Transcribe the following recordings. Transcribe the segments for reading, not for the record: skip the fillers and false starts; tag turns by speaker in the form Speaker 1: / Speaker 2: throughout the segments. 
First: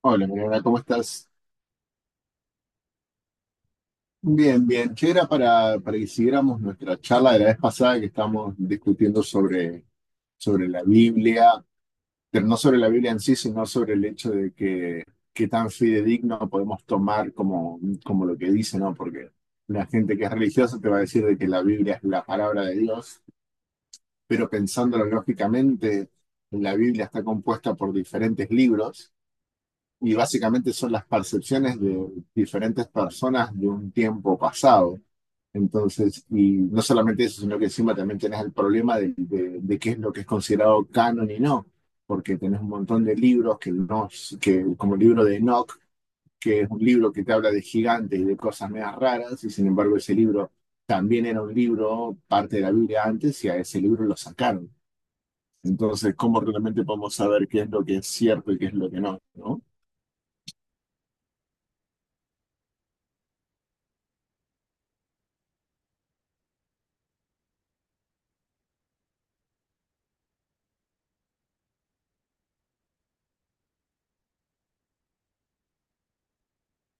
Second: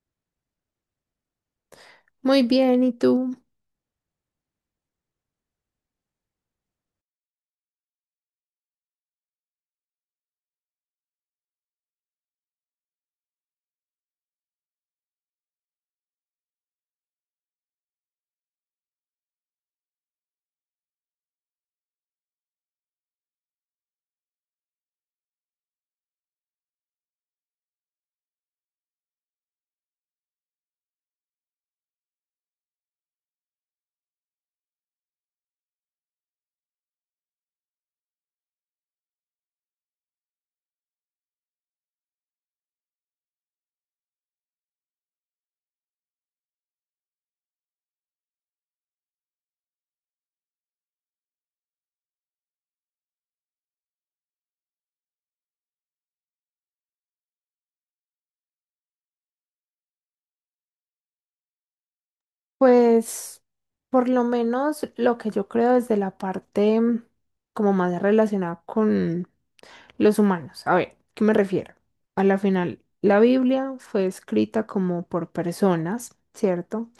Speaker 1: Hola, Mariana, ¿cómo estás?
Speaker 2: Muy bien, ¿y tú?
Speaker 1: Bien, bien. Che, era para que siguiéramos nuestra charla de la vez pasada que estábamos discutiendo sobre la Biblia, pero no sobre la Biblia en sí, sino sobre el hecho de que qué tan fidedigno podemos tomar como lo que dice, ¿no? Porque la gente que es religiosa te va a decir de que la Biblia es la palabra de Dios, pero pensándolo lógicamente, la Biblia está compuesta por diferentes libros y básicamente son las percepciones de diferentes personas de un tiempo pasado. Entonces, y no solamente eso, sino que encima también tenés el problema de qué es lo que es considerado canon y no, porque tenés un montón de libros que no, que, como el libro de Enoch, que es un libro que te habla de gigantes y de cosas medias raras, y sin embargo ese libro también era un libro, parte de la Biblia antes, y a ese libro lo sacaron. Entonces, ¿cómo realmente podemos saber qué es lo que es cierto y qué es lo que no, no?
Speaker 2: Pues por lo menos lo que yo creo desde la parte como más relacionada con los humanos. A ver, ¿qué me refiero? A la final, la Biblia fue escrita como por personas, ¿cierto?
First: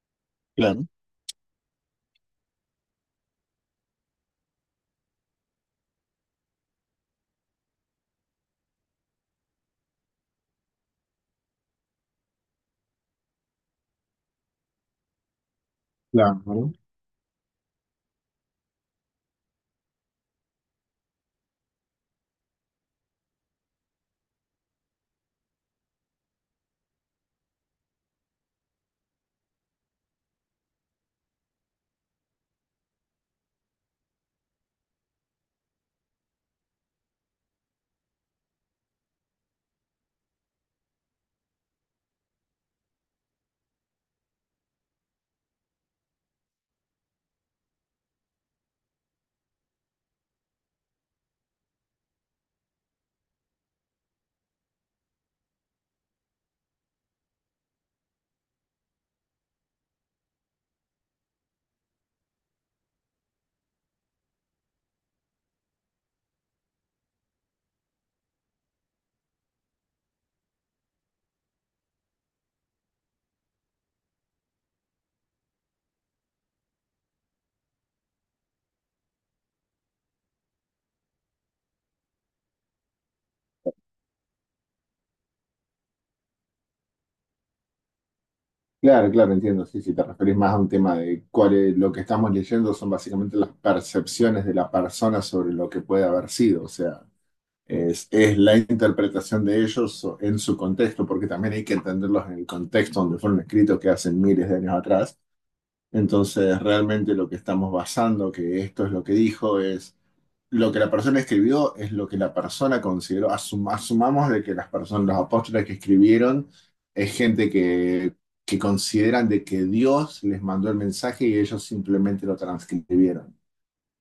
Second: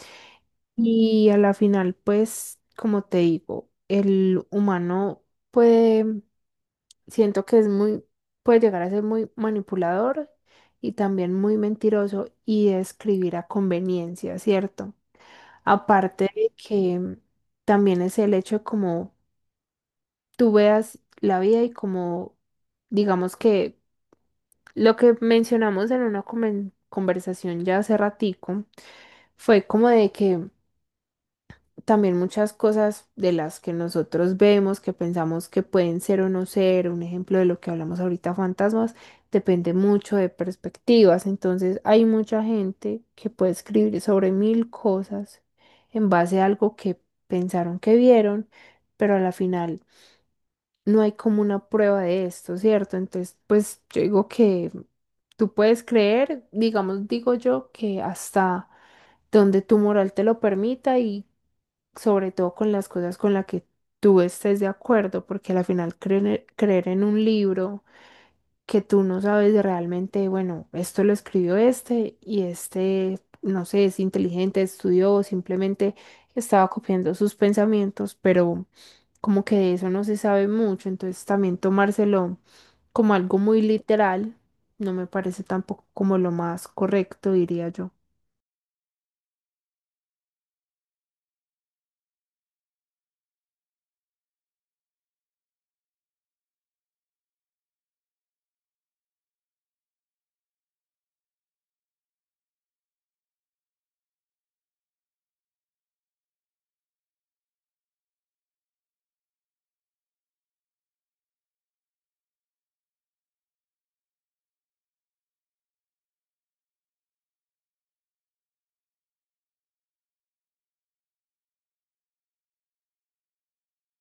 Speaker 1: Claro.
Speaker 2: Y a la final, pues, como te digo, el humano puede, mm, siento que es muy, puede llegar a ser muy manipulador y también muy mentiroso y escribir a conveniencia, ¿cierto? Aparte
Speaker 1: Claro,
Speaker 2: de
Speaker 1: ¿no?
Speaker 2: que también es el hecho de cómo tú veas la vida y cómo, digamos que lo que mencionamos en una conversación ya hace ratico fue como de que también muchas cosas de las que nosotros vemos, que pensamos que pueden ser o no ser, un ejemplo de lo que hablamos ahorita, fantasmas, depende mucho de perspectivas. Entonces hay mucha gente que puede escribir sobre mil cosas en base a algo que pensaron que vieron, pero a la final no hay como una prueba de esto, ¿cierto? Entonces, pues yo digo que tú puedes creer, digamos, digo yo, que hasta donde tu moral te lo permita y sobre todo con las cosas con las que tú estés de acuerdo, porque al final creer, creer en un libro que tú no sabes realmente, bueno, esto lo escribió este y este, no sé, es inteligente, estudió, o simplemente estaba copiando sus pensamientos, pero como que de eso no se sabe mucho, entonces también tomárselo como algo muy literal no me parece tampoco como lo más correcto, diría yo,
Speaker 1: Claro, claro, entiendo. Sí, si te referís más a un tema de cuál es- lo que estamos leyendo son básicamente las percepciones de la persona sobre lo que puede haber sido. O sea, es la interpretación de ellos so- en su contexto, porque también hay que entenderlos en el contexto donde fueron escritos, que hace miles de años atrás. Entonces, realmente lo que estamos basando, que esto es lo que dijo, es lo que la persona escribió es lo que la persona consideró. Asum- asumamos de que las personas, los apóstoles que escribieron es gente que consideran de que Dios les mandó el mensaje y ellos simplemente lo transcribieron.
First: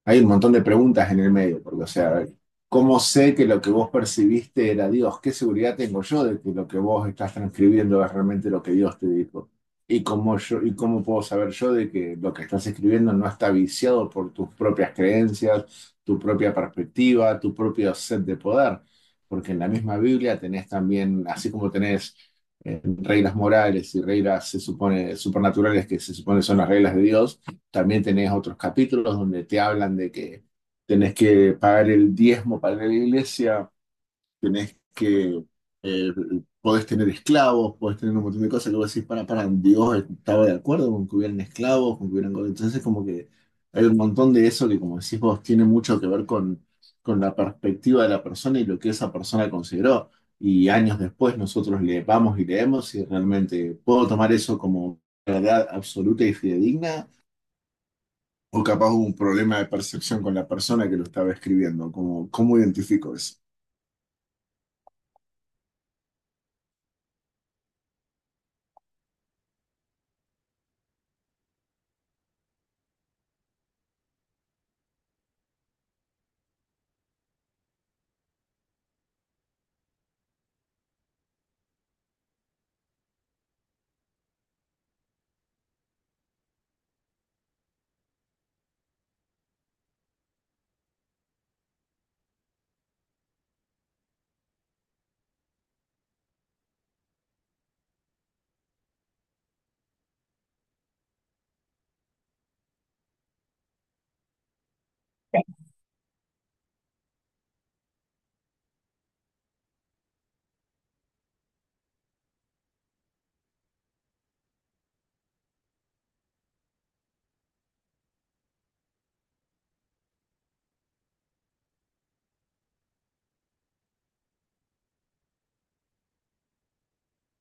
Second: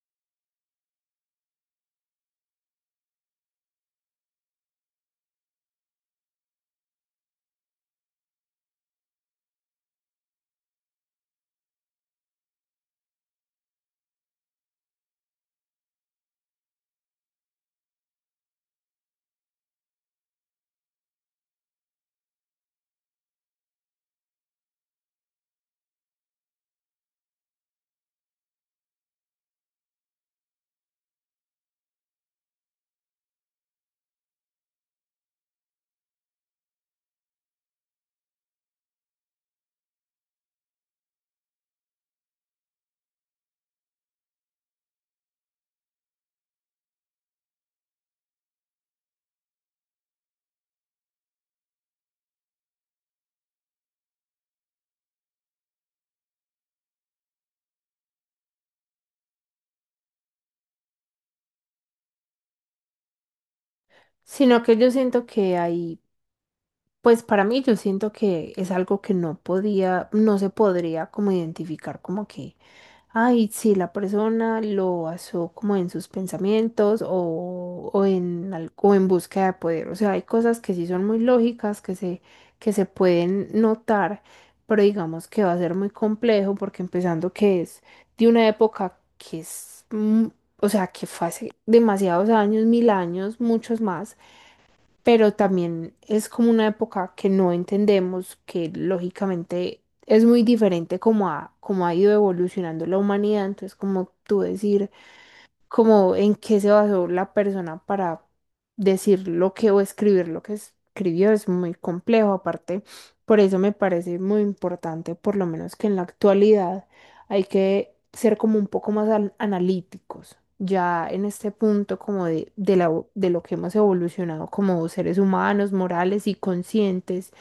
Speaker 1: Hay un montón de preguntas en el medio, porque, o sea, ¿cómo sé que lo que vos percibiste era Dios? ¿Qué seguridad tengo yo de que lo que vos estás transcribiendo es realmente lo que Dios te dijo? ¿Y cómo, yo, y cómo puedo saber yo de que lo que estás escribiendo no está viciado por tus propias creencias, tu propia perspectiva, tu propio set de poder? Porque en la misma Biblia tenés también, así como tenés reglas morales y reglas, se supone, supernaturales que se supone son las reglas de Dios, también tenés otros capítulos donde te hablan de que tenés que pagar el diezmo para ir a la iglesia, tenés que, eh, podés tener esclavos, podés tener un montón de cosas que vos decís, Dios estaba de acuerdo con que hubieran esclavos, con que hubieran... Entonces como que hay un montón de eso que como decís vos tiene mucho que ver con la perspectiva de la persona y lo que esa persona consideró. Y años después nosotros le vamos y leemos y realmente puedo tomar eso como verdad absoluta y fidedigna o capaz hubo un problema de percepción con la persona que lo estaba escribiendo. Como, ¿cómo identifico eso?
Speaker 2: sino que yo siento que hay pues para mí yo siento que es algo que no podía, no se podría como identificar como que, ay, si la persona lo basó como en sus pensamientos o o en búsqueda de poder. O sea, hay cosas que sí son muy lógicas, que se pueden notar, pero digamos que va a ser muy complejo porque empezando que es de una época que es, o sea, que fue hace demasiados años, mil años, muchos más, pero también es como una época que no entendemos, que lógicamente es muy diferente como como ha ido evolucionando la humanidad, entonces como tú decir, como en qué se basó la persona para decir lo que o escribir lo que escribió es muy complejo. Aparte, por eso me parece muy importante, por lo menos que en la actualidad hay que ser como un poco más analíticos. Ya en este punto como de lo que hemos evolucionado como seres humanos, morales y conscientes,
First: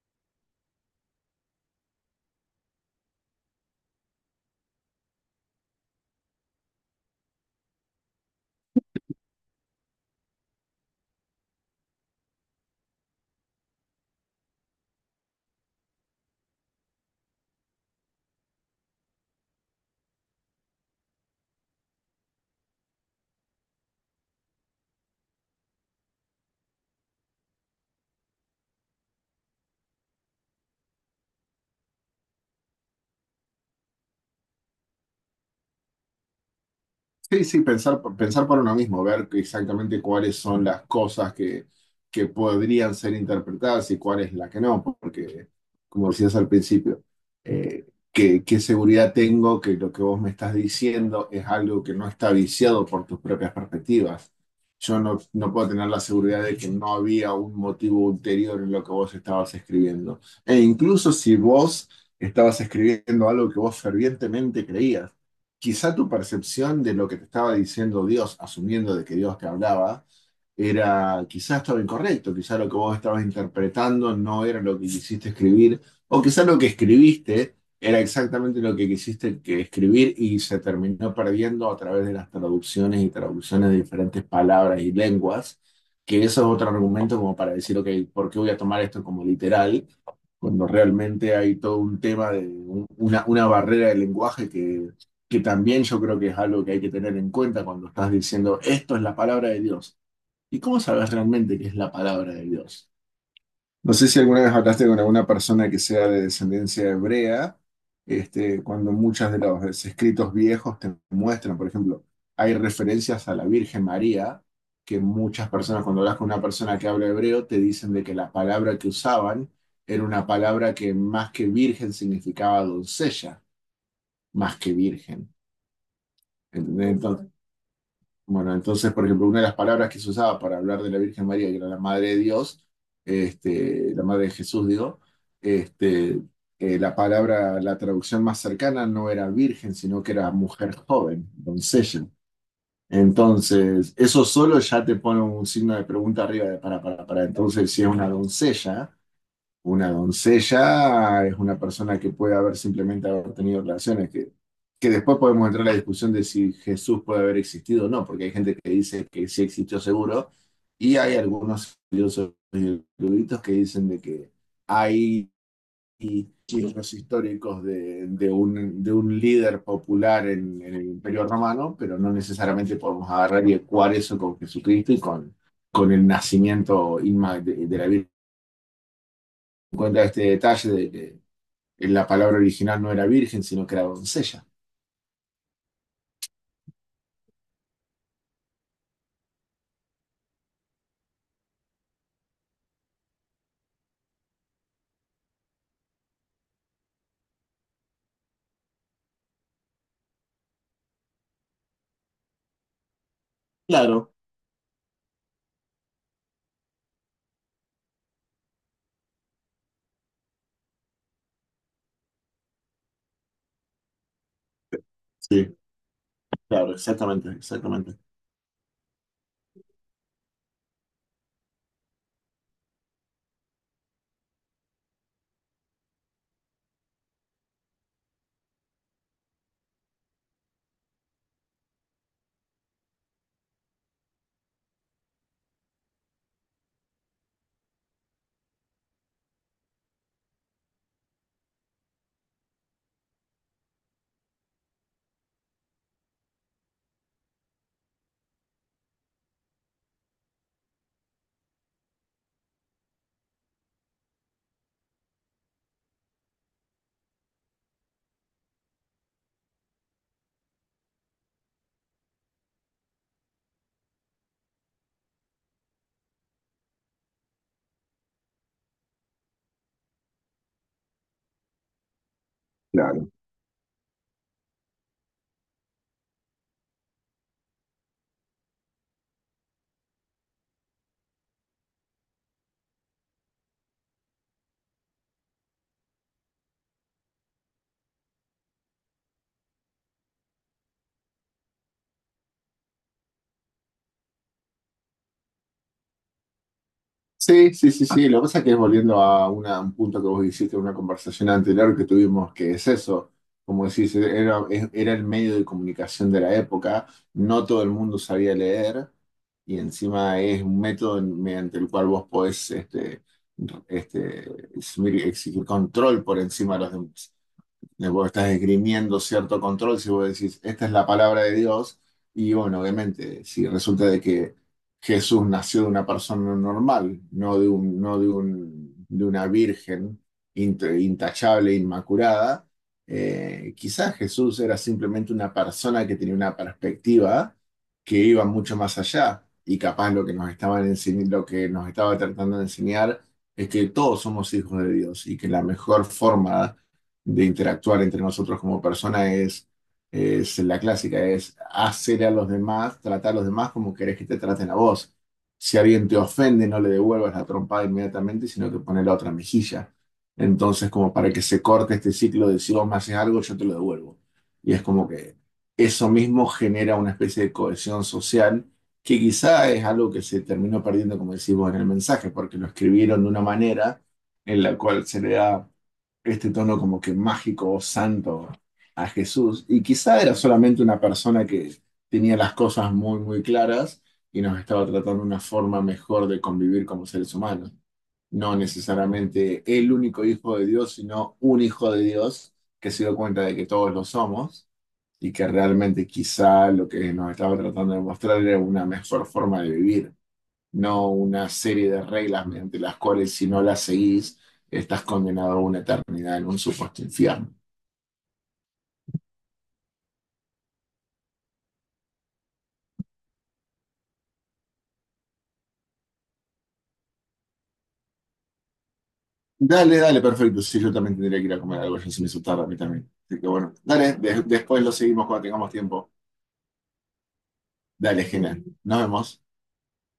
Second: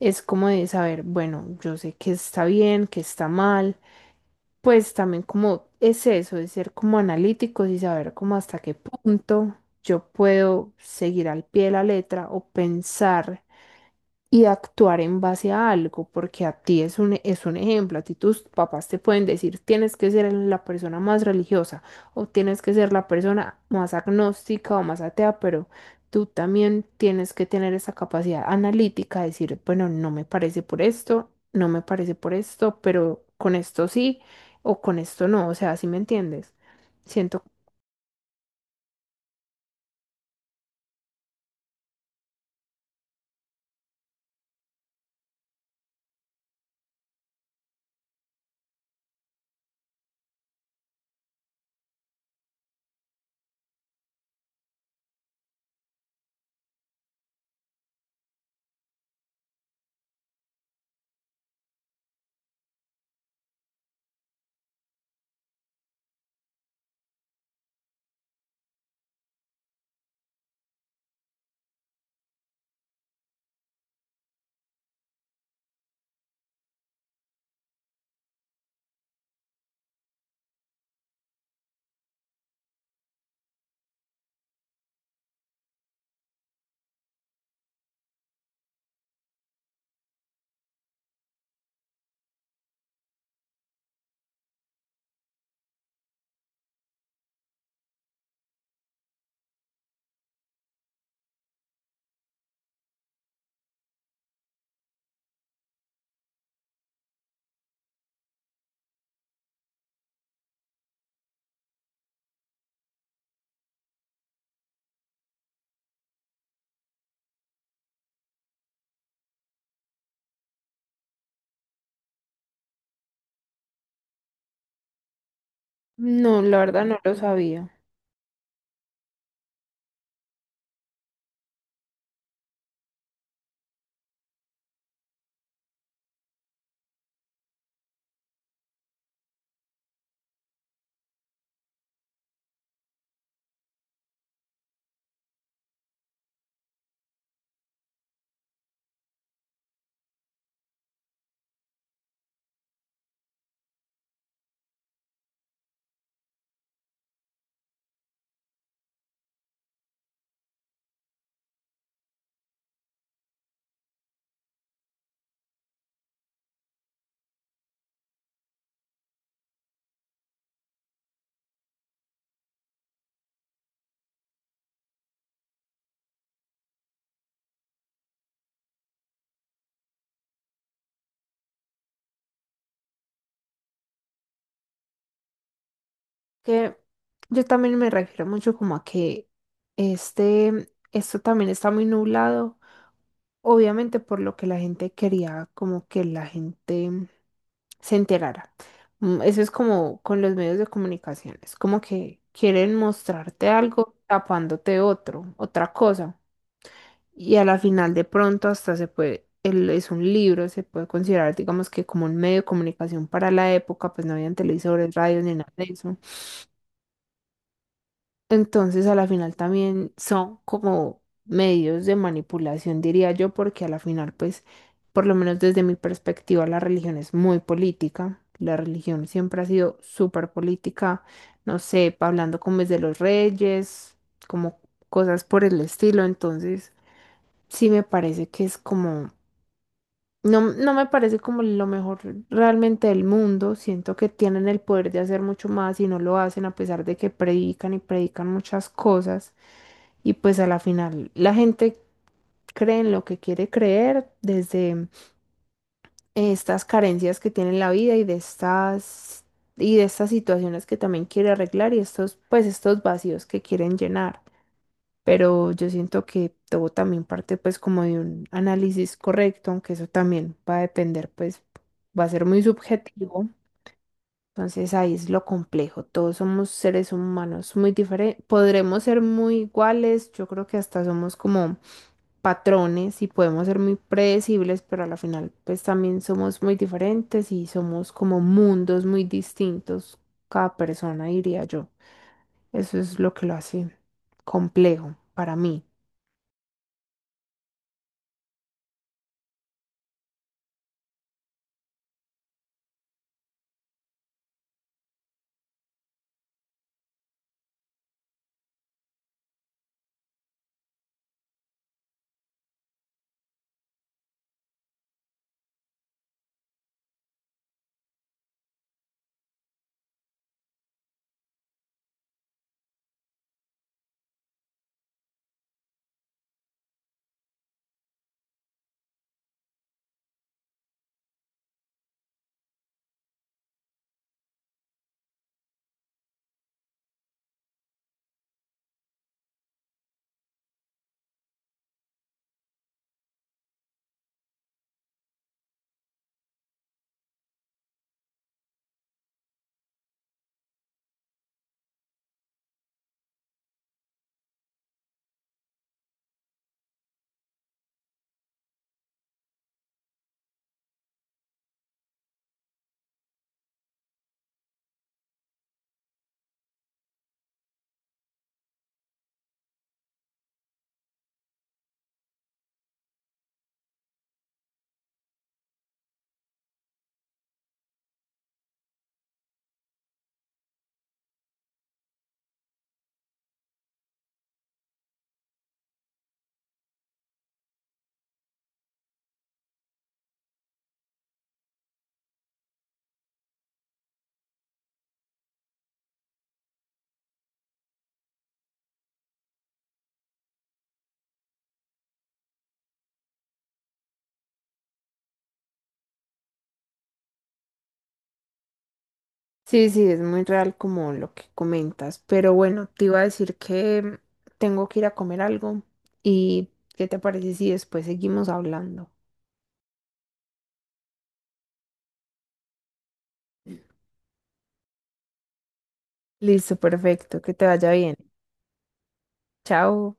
Speaker 2: es como de saber, bueno, yo sé que está bien, que está mal, pues también como es eso, de ser como analíticos y saber como hasta qué punto yo puedo seguir al pie de la letra o pensar y actuar en base a algo, porque a ti es un ejemplo, a ti tus papás te pueden decir, tienes que ser la persona más religiosa o tienes que ser la persona más agnóstica o más atea, pero tú también tienes que tener esa capacidad analítica de decir, bueno, no me parece por esto, no me parece por esto, pero con esto sí o con esto no, o sea, ¿si me entiendes?
Speaker 1: Sí,
Speaker 2: Siento,
Speaker 1: sí, pensar por uno mismo, ver que exactamente cuáles son las cosas que podrían ser interpretadas y cuál es la que no, porque, como decías al principio, eh, qué seguridad tengo que lo que vos me estás diciendo es algo que no está viciado por tus propias perspectivas? Yo no puedo tener la seguridad de que no había un motivo ulterior en lo que vos estabas escribiendo. E incluso si vos estabas escribiendo algo que vos fervientemente creías, quizá tu percepción de lo que te estaba diciendo Dios, asumiendo de que Dios te hablaba, era, quizá estaba incorrecto, quizá lo que vos estabas interpretando no era lo que quisiste escribir, o quizá lo que escribiste era exactamente lo que quisiste que escribir y se terminó perdiendo a través de las traducciones y traducciones de diferentes palabras y lenguas, que eso es otro argumento como para decir, ok, ¿por qué voy a tomar esto como literal cuando realmente hay todo un tema de un- una barrera de lenguaje que también yo creo que es algo que hay que tener en cuenta cuando estás diciendo esto es la palabra de Dios? ¿Y cómo sabes realmente qué es la palabra de Dios? No sé si alguna vez hablaste con alguna persona que sea de descendencia hebrea, este, cuando muchos de los escritos viejos te muestran, por ejemplo, hay referencias a la Virgen María, que muchas personas, cuando hablas con una persona que habla hebreo, te dicen de que la palabra que usaban era una palabra que más que virgen significaba doncella, más que virgen.
Speaker 2: no, la verdad
Speaker 1: ¿Entendés?
Speaker 2: no lo
Speaker 1: Entonces,
Speaker 2: sabía.
Speaker 1: bueno, entonces, por ejemplo, una de las palabras que se usaba para hablar de la Virgen María, que era la Madre de Dios, este, la Madre de Jesús, digo, este, la palabra, la traducción más cercana no era virgen, sino que era mujer joven, doncella. Entonces, eso solo ya te pone un signo de pregunta arriba de para, para. Entonces, si es una doncella es una persona que puede haber simplemente haber tenido relaciones, que después podemos entrar a la discusión de si Jesús puede haber existido o no, porque hay gente que dice que sí existió seguro, y hay algunos estudiosos y eruditos que dicen de que hay signos históricos de un líder popular en el Imperio Romano, pero no necesariamente podemos agarrar y ecuar eso con Jesucristo y con el nacimiento inma- de la Virgen. Cuenta este detalle de que en la palabra original no era virgen, sino que era doncella.
Speaker 2: Que yo también me refiero mucho como a que este, esto también está muy nublado, obviamente por lo que la gente quería, como que la gente se enterara. Eso es como con los medios de comunicación, es como que quieren mostrarte algo
Speaker 1: Claro,
Speaker 2: tapándote otro, otra cosa. Y a la final de pronto hasta se puede, es un libro, se puede considerar, digamos que como un medio de comunicación para la época, pues no habían televisores, radios ni nada
Speaker 1: sí,
Speaker 2: de eso.
Speaker 1: claro, exactamente, exactamente.
Speaker 2: Entonces, a la final también son como medios de manipulación, diría yo, porque a la final, pues, por lo menos desde mi perspectiva, la religión es muy política. La religión siempre ha sido súper política, no sé, hablando como es de los reyes, como cosas por el estilo. Entonces, sí me parece que es como, no, no me parece como lo mejor realmente del mundo. Siento que tienen el poder de hacer mucho más y no lo hacen a pesar de que predican y predican muchas cosas. Y pues a la final la gente cree en lo que quiere creer desde estas carencias que tiene en la vida y de estas situaciones que también quiere arreglar y estos, pues estos vacíos que quieren llenar. Pero yo siento que todo también parte pues como de un análisis correcto, aunque eso también va a depender, pues va a ser muy
Speaker 1: Claro.
Speaker 2: subjetivo. Entonces ahí es lo complejo. Todos somos seres humanos muy diferentes. Podremos ser muy iguales. Yo creo que hasta somos como patrones y podemos ser muy predecibles, pero a la final pues también somos muy diferentes y somos como mundos muy distintos cada persona, diría yo. Eso es lo que lo hace complejo para mí.
Speaker 1: Sí, sí, sí, sí. Lo que pasa es que volviendo a una- un punto que vos hiciste en una conversación anterior que tuvimos, que es eso. Como decís, es- era el medio de comunicación de la época, no todo el mundo sabía leer, y encima es un método en- mediante el cual vos podés eximir- exigir control por encima de los demás. De vos estás esgrimiendo cierto control, si vos decís, esta es la palabra de Dios, y bueno, obviamente, si resulta de que Jesús nació de una persona normal, no de un, no de un, de una virgen int- intachable, inmaculada, quizás Jesús era simplemente una persona que tenía una perspectiva que iba mucho más allá, y capaz lo que nos estaban enseñ- lo que nos estaba tratando de enseñar es que todos somos hijos de Dios y que la mejor forma de interactuar entre nosotros como personas es la clásica, es hacer a los demás, tratar a los demás como querés que te traten a vos. Si alguien te ofende, no le devuelvas la trompada inmediatamente, sino que pones la otra mejilla. Entonces, como para que se corte este ciclo de si vos me haces algo, yo te lo devuelvo. Y es como que eso mismo genera una especie de cohesión social que quizá es algo que se terminó perdiendo, como decimos en el mensaje, porque lo escribieron de una manera en la cual se le da este tono como que mágico o santo a Jesús. Y quizá era solamente una persona que tenía las cosas muy, muy claras y nos estaba tratando una forma mejor de convivir como seres humanos. No necesariamente el único hijo de Dios, sino un hijo de Dios que se dio cuenta de que todos lo somos y que realmente quizá lo que nos estaba tratando de mostrar era una mejor forma de vivir, no una serie de reglas mediante las cuales si no las seguís, estás condenado a una eternidad en un supuesto infierno.
Speaker 2: Sí, sí, es muy real como lo que comentas, pero bueno, te iba a decir que tengo que ir a comer algo y ¿qué te parece si después seguimos hablando?
Speaker 1: Dale, dale, perfecto. Sí, yo también tendría que ir a comer algo, ya se me hizo tarde a mí también. Así que bueno, dale, de- después lo seguimos cuando tengamos tiempo.
Speaker 2: Listo, perfecto, que te vaya bien.
Speaker 1: Dale, genial. Nos vemos.
Speaker 2: Chao.